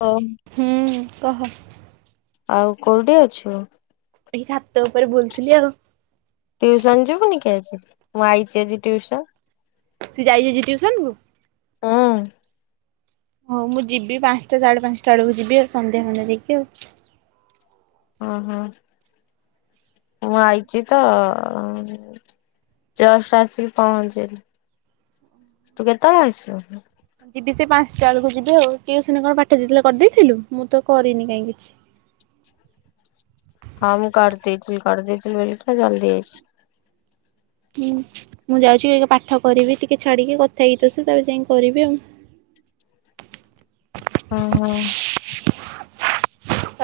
Hello. ହୁଁ କହ ଆଉ କୋଉଠି ଅଛୁ। ଏଇ ଛାତ ଉପରେ ବୁଲଥିଲି ଆଉ। ଟ୍ୟଉସନ ଯିବୁନି କି ଆଜି ମୁଁ ଆଇଛି ଆଜି ଟ୍ୟଉସନ ତୁ ଯାଇାଇଛି ଆଜି ଟ୍ୟୁସନ କୁ। ହଁ। ହଉ ମୁଁ ଯିବି ପାଞ୍ଚଟା ସାଢେ ପାଞ୍ଚଟା ବେଳକୁ ଯିବି ଆଉ ସନ୍ଧ୍ୟା ପନ୍ଧ୍ୟା ଦେଇକି ଆଉ। ଓଁ ହୋଁ ମୁଁ ଆଇଛି ତ ଆଉ। ଜଷ୍ଟ ଆସ କି ଫଞ୍ଚିଲି ତୁ କେତଳେ ଆସବୁ କି ଯିବି ସେ ପାଞ୍ଚଟା ବେଳକୁ ଯିବି ଆଉ ଟିଉସନ ରେ କଣ ପାଠ ଦେଇଥିଲେ କରିଦେଇଥିଲୁ ମୁଁ ତ କରିନି କାହିଁ କିଛି। ହଁ ମୁଁ କରି ଦେଇଥିଲି କରି ଦେଇଥିଲି ବୋଲି ଜଲଦି ଆଇଛି ହୁଁ ମୁଁ ଯାଉଛି ପାଠ କରିବି ଟିକେ ଛାଡିକି କଥା ହେଇକି ଆସେ ତା ପରେ ଯାଇକି କରିବି ଆଉ ଓହୋ।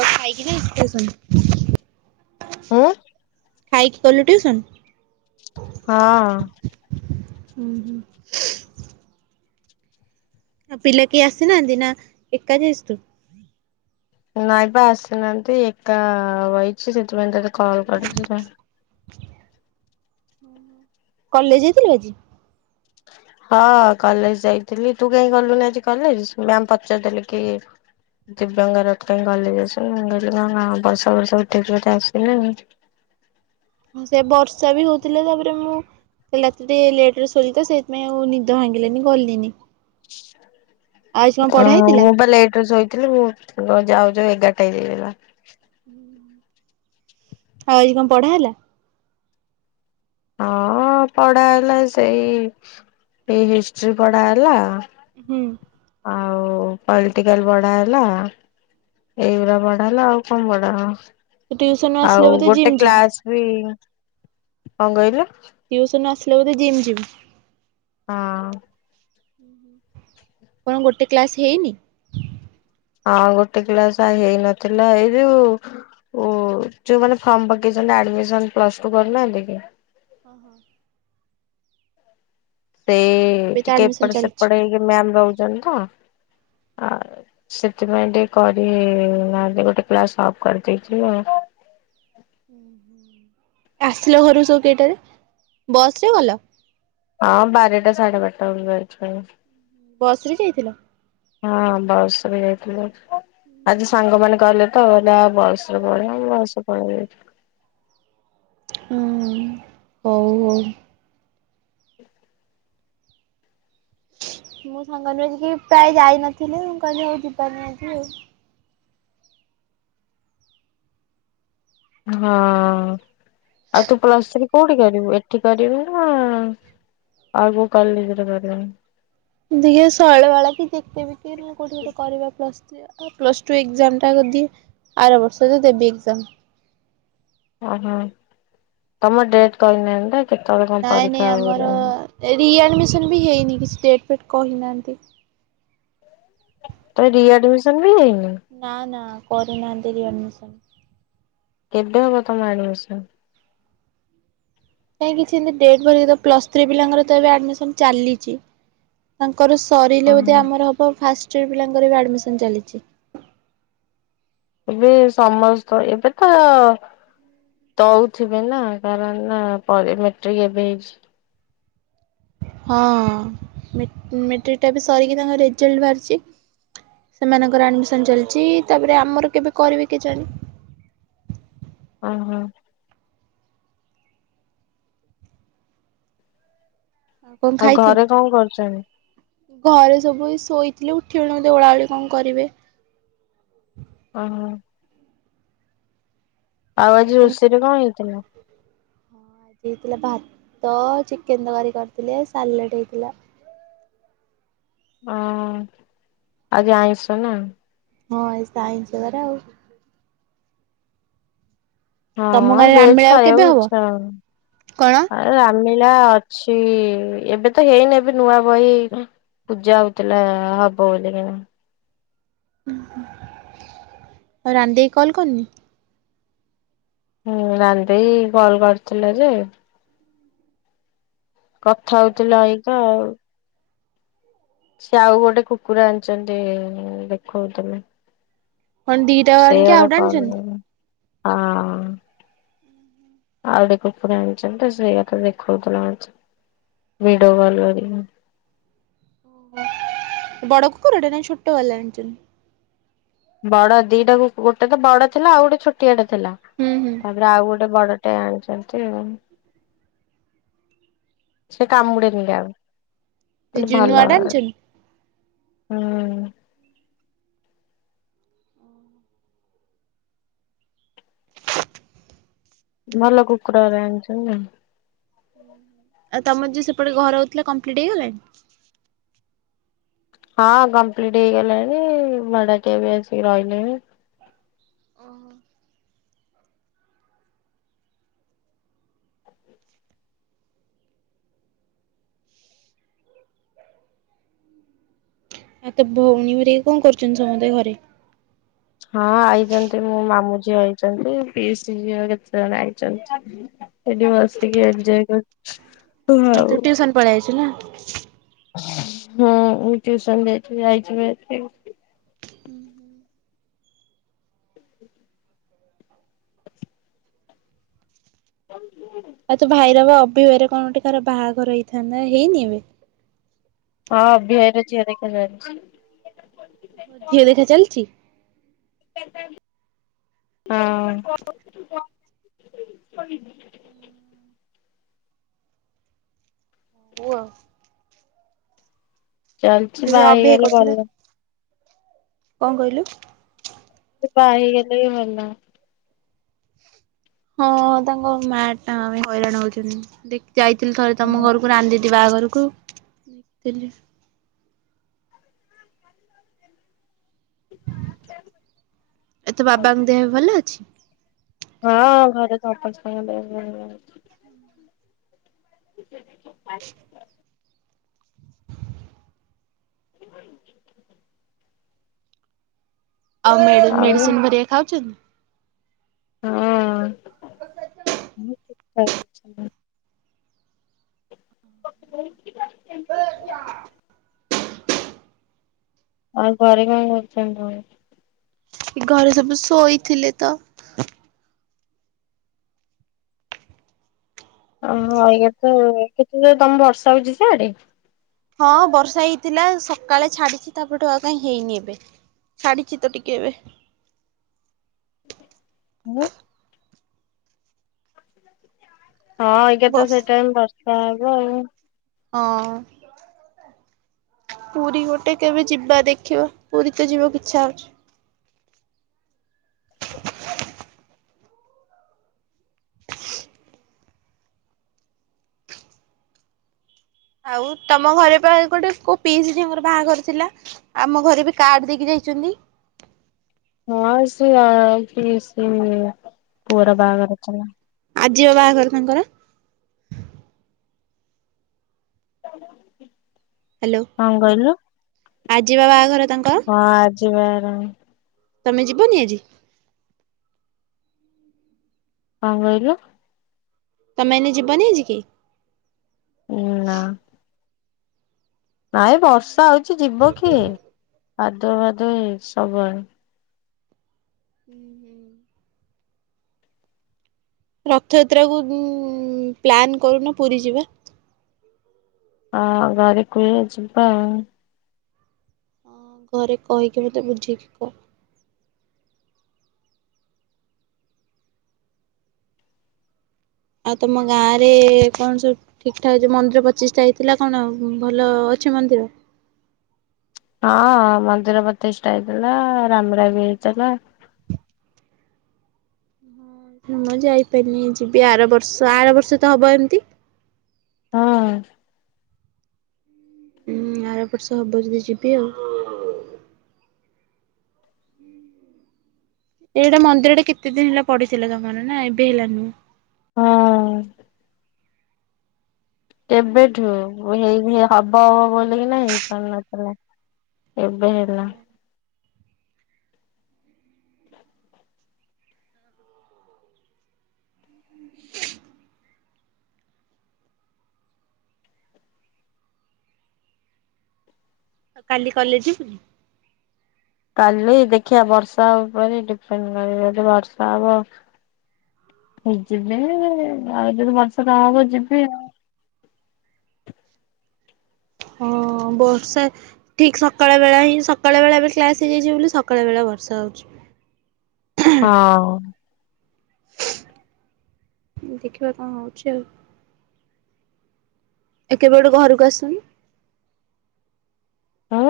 ଆଉ ସବୁ ଖାଇକିନି ପୁଛନ୍ତି ହଁ। ଖାଇକି କଲୁ ଟିଉସନ ହଁ। ହୁଁ ହୁଁ। ଆଉ ପିଲା କିଏ ଆସିନାହାନ୍ତି ନା ଏକା ଯାଇଛୁ ତୁ ନାଇଁ ବା ଆସିନାହାନ୍ତି ଏକା ବଇଛି ସେଥିପାଇଁ ତତେ କଲ୍ କରିଛି ସେଇଥି ପାଇଁ। ହୁଁ ହୁଁ। କଲେଜ ଯାଇଥିଲୁ ଆଜି। ହଁ କଲେଜ ଯାଇଥିଲି ତୁ କାହିଁ ଗଲୁନି ଆଜି କଲେଜ ମ୍ୟାମ ପଚାରିଦେଲେ କି ଦିବ୍ୟାଙ୍ଗ ରଥ କାହିଁ କଲେଜ ଆସୁନି ମୁଁ କହିଲି କଣ ବର୍ଷା ଫର୍ଷା ଉଠେଇଚି ବୋଧେ ଆସିଲାନି। ସେ ବର୍ଷା ବି ହୋଉଥିଲେ ତାପରେ ମୁଁ କାଲି ରାତିରେ ଲେଟ ରେ ଶୋଇଲି ତ ସେଇଥିପାଇଁ ଆଉ ନିଦ ଭାଙ୍ଗିଲାନି ଗଲିନି। ଚି ସା। ଆଉ ଆଜି କଣ ପଢା ଓ ହେଇଥିଲା ମୁଁ ବା ଲେଟରେ ଶୋଇଥିଲି ମୁଁ ଯାଉ ଯାଉ ଏଗାରଟା ହେଏଯାଇଥିଲା। ହୁଁ ଆଉ ଆଜି କଣ ପଢା ହେଲା? ହଁ ପଢା ହେଲା ସେଇ ଏଇ ହିଷ୍ଟ୍ରି ପଢା ହେଲା। ହୁଁ। ଆଉ ପଲଟିକାଲ ପଢ଼ା ହେଲା। ଏଇଗୁରା ପଢା ହେଲା ଆଉ କଣ ପଢ଼ା ତୁ ଟିଉସନରୁ ହବ। ଆସିଲେ ଆଉ ବୋଧେ ଜିମ୍ ଗୋଟେ ଯିବୁ କ୍ଲାସ ଉଇ। କଣ କଇଲୁ? ଟିଉସନ ରୁ ଆସିଲେ ବୋଧେ ଜିମି ଯିବୁ? ହଁ। କଣ ଗୋଟେ କ୍ଲାସ୍ ହେଇନି? ହଁ ଗୋଟେ କ୍ଲାସ ହେଇନଥିଲା। ଏଇ ଯୋଉ ଓ ଯୋଉ ମାନେ ଫର୍ମ ପକେଇଛନ୍ତି ଆଡମିସନ ପ୍ଲସ ଟୁ କରନାହାନ୍ତି କି। ଓହ। ସେ ଏବେ ତ ଟିକେ ଆଡମିସନ ଏପଟ ଚାଲିଛି ସେପଟ ହେଇକି ମ୍ୟାମ ରହୁଚନ୍ତି ତ। ଆଉ ସେଥିପାଇଁ ଟିକେ କରି ନାହାଁନ୍ତି ଗୋଟେ କ୍ଲାସ ଅଫ୍ କରିଦେଇଥିଲ। ହୁଁ। ଆସିଲ ଘରକୁ ସବୁ କେଇଟାରେ? ବସ ରେ ଗଲ? ହଁ ବାରଟା ସାଢେ ବାରଟା ବେଳକୁ ଆସିଥିଲୁ। ବସରେ ଯାଇଥିଲ? ହଁ ବସ ରେ ଯାଇଥିଲୁ। ଆଜି ସାଙ୍ଗମାନେ କହିଲେ ତ କହିଲେ ଆଉ ବସରେ ପଳେଇଵା। ମୁଁ ଵସରେ ପଳେଇ ଆସିଲି। ହଁ ହୋଉ ହୋଉ। ମୁଁ ସାଙ୍ଗମାନେ ବି ଆଜି ପ୍ରାୟ କେହି ଯାଇନଥିଲେ ମୁଁ କହିଲି ହଉ ଯିବାନି ଆଉ। ହଁ ଆଉ ତୁ ପ୍ଲସ୍ ଥ୍ରୀ କୋଉଠି କରିବୁ ଏଠି କରିବୁ ନା ଆଉ ଯୋଉ କଲେଜରେ କରିବୁ? ଦି ହେ ଶୈଳବାଳା କି ଜେକେବିକେ ନ ହେଲେ କୋଉଠି ଗୋଟେ କରିବା plus three. Plus two exam ଟା ଯଦି ଆର ବର୍ଷରେ ଦେବି ଏକଜାମ। ଅ ହଁ ତମ ଡେଟ କହି ନାହାଁନ୍ତି ତ କେତୋଳେ କଣ ପରୀକ୍ଷା ହବ? ଏଇ ରିଆଡ଼ମିସନ୍ ବି ହେଇନି କିଛି ଡେଟ୍ ଫେଟ୍ କହିନାହାଁନ୍ତି। ତୋ ରିଆଡମିସନ ବି ହେଇନି। ନା ନା କରିନାହାନ୍ତି ରିଆଡମିସନ। କେବେ ହବ ତମ ଆଡମିସନ? କାହିଁକିଛି ଏମିତି ଡେଟ ଫେଟ ତ କହିନାହାଁନ୍ତି ତ। ପ୍ଲସ ଥ୍ରୀ ପିଲାଙ୍କର ତ ଏବେ ଆଡମିସନ ଚାଲିଚି। ତାଙ୍କର ସରିଲେ ବୋଧେ ଓହୋ ଆମର ହବ ଫାଷ୍ଟ ଇଅର ପିଲାଙ୍କର ଆଡମିଶନ୍ ଚାଲିଛି। ଏବେ ସମସ୍ତ ଏବେ ତ ଦଉଥିବେ ନା କାରଣ ନା ପରେ ମେଟ୍ରିକ ଏବେ ହେଇଚି। ହଁ ମେଟ୍ରିକଟା ବି ସରିକି ତାଙ୍କ ରେଜଲ୍ଟ ବାହାରଚି। ସେମାନଙ୍କର ଆଡମିସନ ଚାଲିଚି। ତାପରେ ଆମର କେବେ କରିବି କେ ଜାଣି? ଓ ହୋ କଣ ଆଉ ଘରେ ଖାଇଥିଲୁ? କଣ କରୁଛନ୍ତି? ଘରେ ସବୁ ଶୋଇଥିଲେ ଉଠିବେଣି ବୋଧେ ଓଳାଓଳି କଣ କରିବେ। ଓହୋ। ଆଉ ଆଜି ରୋଷେଇରେ କଣ ହେଇଥିଲା? ହଁ ଆଜି ହେଇଥିଲା ଭାତ ଚିକେନ ତକାରି କରିଥିଲେ ସାଲେଟ୍ ହେଇଥିଲା। ଓହୋ ଆଜି ଆଇଁଷ ନା? ହଁ ଆଜି ତ ଆଇଁଷ ବାର ଆଉ। ତମ ହଁ ଗାଁରେ ଭେଜ ରାମମେଳା ଆଉ କେବେ ଖାଇବାକୁ ହବ? ଇଚ୍ଛା ହୋଉନି। କଣ ଆ ରାମୀଳା ଅଛି ଏବେ ତ ହେଇନି ଏବେ ନୂଆ ବହି ପୂଜା ହୋଉଥିଲା ହବ ବୋଲିକିଣା। ଉଁ ହୁଁ ଆଉ ରାନି ଦେଇ କଲ୍ କରିନି? ହୁଁ ରାନ୍ ଦେଇ କଲ୍ କରିଥିଲା ଯେ କଥା ହୋଉଥିଲ ଆଇ ତ ଆଉ। ସିଏ ଆଉ ଗୋଟେ କୁକୁର ଆଣିଚନ୍ତି ଦେଖଉଥିଲେ। କଣ ଦିଟା ଆଣିକି ସେଇଗୁଡାକ ଆଉଟେ କଲ ରେ ଆଣିଛନ୍ତି କହିବିନି ହଁ। ଆଉ ଗୋଟେ କୁକୁର ଆଣିଚନ୍ତି ତ ସେଇଆ ତ ଦେଖାଉଥିଲା ଆଜି ଭିଡିଓ କଲ କରିକି। ବଡ କୁକୁରଟେ ନାଇଁ ଛୋଟ ବାଲା ଆଣିଚନ୍ତି? ବଡ ଦିଟାକୁ ଗୋଟେ ତ ବଡ ଥିଲା ଆଉ ଗୋଟେ ଛୋଟିଆଟା ଥିଲା। ହୁଁ ହୁଁ। ତାପରେ ଆଉ ଗୋଟେ ବଡଟେ ଆଣିଚନ୍ତି ଆଉ। ସେ କାମୁଡ଼େନି କାହାକୁ ମୁ ସେ କହିଲି ଭଲ ଜୁନୁଆଟା ଘର। ଆଣିଛନ୍ତି ହୁଁ। ଭଲ କୁକୁର ଓରା ଆଣିଚନ୍ତି। ଆଉ ତମର ଯିଏ ସେପଟେ ଘର ହଉଥିଲା କମ୍ପ୍ଲିଟ୍ ହେଇଗଲାଣି? ହଁ କମ୍ପ୍ଲିଟ୍ ହେଇଗଲାଣି ଭଡାଟିଆ ବି ଆସିକି ରହିଲେଣି। ଓହ। ଆ ତୋ ଭଉଣୀ ହୋରିକା କଁ କରୁଚନ୍ତି ସମସ୍ତେ ଘରେ? ହଁ ଆଇଚନ୍ତି ମୋ ମାମୁଁ ଝିଅ ଆଇଚନ୍ତି ପିଇସି ଝିଅ କେତେ ଜଣ ଆଇଚନ୍ତି। ଏଠି ବସିକି ଏଫ୍ ଯାଏ କରୁଚି। ଆଉ ତୁ ଟ୍ୟୁସନ ପଳେଆଇଚୁ ନା। ହଁ ମୁ ଟିଉସନ ଯାଇଥିବି ଆଇଥିବି ରାତିକୁ। [unintelligible] ଆଉ ତୁ ଭାଇର ବା ଅବିବାରେ କଣ ଟେ କାହାର ବାହାଘର ହେଇଥାନ୍ତା ହେଇନି ଏବେ? ହଁ ଅଭିଆରି ଝିଅ ଦେଖା ଯାଉଚି। ଝିଅ ଦେଖା ଚାଲଚି। ହଁ। ପୁଅ ଚାଲଚି ସେ ବା ଅବିବାହି ହେଇଗଲେ ଭଲ। କଁ କହିଲୁ? ସେ ବା ହେଇଗଲେ ବି ଭଲ। ହଁ ତାଙ୍କ ମା ଟା ଆମେ ହଇରାଣ ହଉଚନ୍ତି ଦେଖ ଯାଇଥିଲି ଥରେ ତମ ଘରକୁ ରାନ ଦିଦି ବାହାଘରୁକୁ ଥିଲି। [inaudible] ଏ ତୋ ବାବାଙ୍କ ଦେହ ଏବେ ଭଲ ଅଛି? ହଁ ଘରେ [unintelligible] [inaudible] [inaudible] ଆଉ ମେଡ଼ି ଆଉ ମେଡିସିନ ହେରିକା ଖାଉଛନ୍ତି। ତ [unintelligible] ଆଉ ଘରେ କଣ କରୁଛନ୍ତି ସବୁ ଘରେ ସବୁ ଶୋଇଥିଲେ ତ। ଅହ ଆଜ୍ଞା ତ କେତେ ଜୋର ତମ ବର୍ଷା ହଉଛି ସି ଆଡେ। ହଁ ବର୍ଷା ହେଇଥିଲା ସକାଳେ ଛାଡିଛି ତାପରଠୁ ଆଉ କାଇଁ ହେଇନି ଏବେ। ଛାଡିଛି ତ ଟିକେ ଏବେ। ହ। ହଁ ଏଗାରଟା ତ ବର୍ଷ ସେଇଟାଇମ୍ ବର୍ଷା ହବ ଆଉ। ଅ। ପୁରୀ ଗୋଟେ କେବେ ଯିବା ଦେଖିବ। ପୁରୀ ତ ଯିବା କୁ ଇଛା ହୋଉଛି। ଆଉ ତମ ଘରେ ପା ଗୋଟେ କୋଉ ପିଇସି ଝିଅଙ୍କର ବାହାଘର ଥିଲା। ଆମ ଘରେ ବି କାର୍ଡ ଦେଇକି ଯାଇଛନ୍ତି। ହଁ ସିଏ ପିଇସି ପୁଅର ବାହାଘର ଥିଲା। ଆଜିି ବା ବାହାଘର ତାଙ୍କର। [unintelligible] ହ୍ୟାଲୋ କଣ କହିଲୁ? ଆଜି ବା ବାହାଘର ତାଙ୍କ। ହଁ ଆଜି ବାହାଘର। ତମେ ଯିବନି ଆଜି। କଣ କହିଲୁ। ତମେ ଏଇନୁ ଯିବନି ଆଜି କି? ନାଁ। ନାଇଁ ବର୍ଷା ହଉଛି ଯିବ କିଏ କାଦୁଅ ଫାଦୁଅ ସବୁଆଡେ। [inaudible] ରଥଯାତ୍ରା କୁ ପ୍ଲାନ୍ କରୁନ ପୁରୀ ଯିବା। ହଁ ଘରେ କୁହେ ଯିବା ଆଉ। ହଁ ଘରେ କହିକି ମୋତେ ବୁଝେଇିକି କୁହ। ଆଉ ତମ ଗାଁ ରେ କଣ ସବୁ। ଠିକ ଠାକ ଯ ମନ୍ଦିର ପଚିଶଟା ହେଇଥିଲା କଣ ଭଲ ଅଛି ମନ୍ଦିର। ହଁ ମନ୍ଦିର ପ୍ରତିଷ୍ଠା ହେଇଥିଲା। ରାମରାବି ହେଇଥିଲା। ମୁଁ ଯାଇପାଇଲିନି ଯିବି। ଆର ବର୍ଷ ଆର ବର୍ଷ ତ ହେବ ଏମିତି। ହଁ। ହୁଁ ଆର ବର୍ଷ ହେବ ଯଦି ଯିବି ଆଉ। ଏଇଟା ମନ୍ଦିର ଟା କେତେ ଦିନ ହେଲା ପଡିଥିଲା ତମର ନା ଏବେ ହେଲା ନୁ। ହଁ। କେବେଠୁ ଏହିଭଳିଆ ହବ ହବ ବୋଲି ହେଇପାରୁନଥିଲା। ଏବେ ହେଲା। [inaudible] କାଲି କଲେଜ ଯିବୁ। କାଲି ଦେଖିବା ବର୍ଷା ଉପରେ ଡିପେଣ୍ଡ କରିବ ଯଦି ବର୍ଷା ହବ। ଯିବିନି ଆଉ ଯଦି ବର୍ଷା ନା ହବ ଯିବି ଆଉ। ହଁ ବର୍ଷା। ଠିକ୍ ସକାଳ ବେଳା ହିଁ ସକାଳ ବେଳା ଏବେ କ୍ଲାସ ହେଇଯାଇଛିି ବୋଲି ସକାଳ ବେଳା ବର୍ଷା ହଉଛି। ହଁ। ଦେଖିବା କଣ ହଉଛି ଆଉ। ତୁ କେବେ ଗୋଟେ ଘରକୁ ଆସୁନୁ। ହଁ।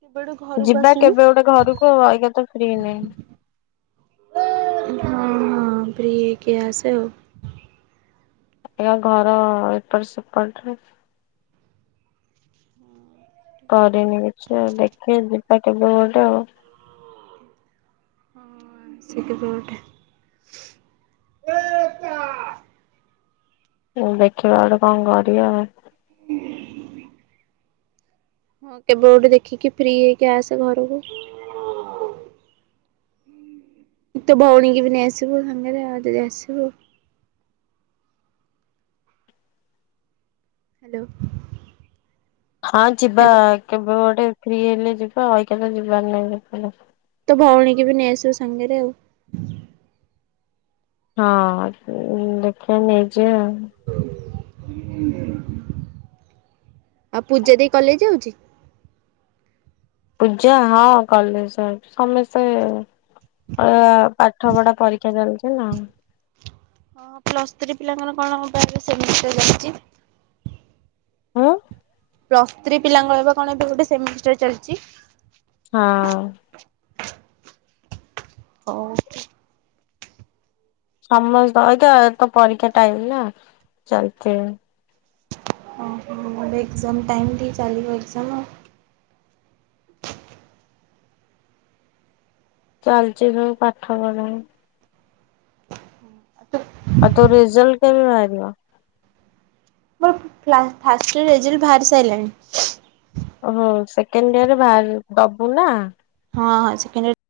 କେବେ ଗୋଟେ ଘରକୁ ଯିବା ଆସୁନୁ କେବେ ଗୋଟେ ଘରକୁ ଏଇଗା ତ ଫ୍ରି ନାଇଁ। [unintelligible] ହଁ ହଁ ଫ୍ରି ହେଇକି ଆସେ ଆଉ। ଘର ଏପଟ ସେପଟରେ କରିନି କିଛି ଆଉ ଦେଖିବା ଯିବା କେବେ ଗୋଟେ ଆଉ। ହଁ ଆସେ କେବେ ଗୋଟେ ଦେଖିବା ଗୋଟେ କଣ କରିବା ଆଉ। [inaudible] ହଁ କେବେ ଗୋଟେ ଦେଖିକି ଫ୍ରି ହେଇକି ଆସେ ଘରକୁ ତ ଭଉଣୀ କି ବି ନେଇ ଆସିବୁ ସାଙ୍ଗରେ ଯଦି ଆସିବୁ। ହ୍ୟାଲୋ ହଁ ଯିବା ହ୍ୟାଲୋ କେବେ ଗୋଟେ ଫ୍ରୀ ହେଲେ ଯିବା ଆଉ ଏହି ଯିବାର ନାଇଁ [unintelligible] ତ ଭଉଣୀ କି ବି ନେଇଆସିବୁ ସାଙ୍ଗରେ ଆଉ। ହଁ ଦେଖିବା ନେଇଯିବା ଆଉ। ଆଉ ପୂଜା ଦି କଲେଜ୍ ଯାଉଛି। ପୂଜା ହଁ କଲେଜ୍ ସମସ୍ତେ ପାଠ ପଢା ପରୀକ୍ଷା ଚାଲିୁଛି ନା ହଁ ପ୍ଲସ୍ ଥ୍ରୀ ପିଲାଙ୍କର କଣ ବା ଏବେ ସେମିଷ୍ଟାର୍ ଚାଲିଛି। ହଁ ପ୍ଲସ୍ ଥ୍ରୀ ପିଲାଙ୍କର ବା କଣ ଏବେ ଗୋଟେ ସେମିଷ୍ଟାର୍ ଚାଲିଛି। ହଁ ହଉ ସମସ୍ତ ଅଇକା ତ ପରୀକ୍ଷା ଟାଇମ୍ ନା ଚାଲିଥିବ ହଁ ହଁ ଏଗ୍ଜାମ ଟାଇମ୍ ଦି ଚାଲିବ ଏଗ୍ଜାମ ଆଉ ଚାଲିଛି ଏବେ ପାଠ ପଢ଼ [unintelligible] ଆଉ ତୋ ରେଜଲ୍ଟ କେବେ ବାହାରାରିବ? ମୋର ଫାଷ୍ଟୟ୍ ର ରେଜଲ୍ଟ ବାହାରି ସାରିଲାଣି। ଓହୋ ସେକେଣ୍ଡ ଇୟର ବାହାର ଦବୁ ନା ହଁ ହଁ ସେକେଣ୍ଡ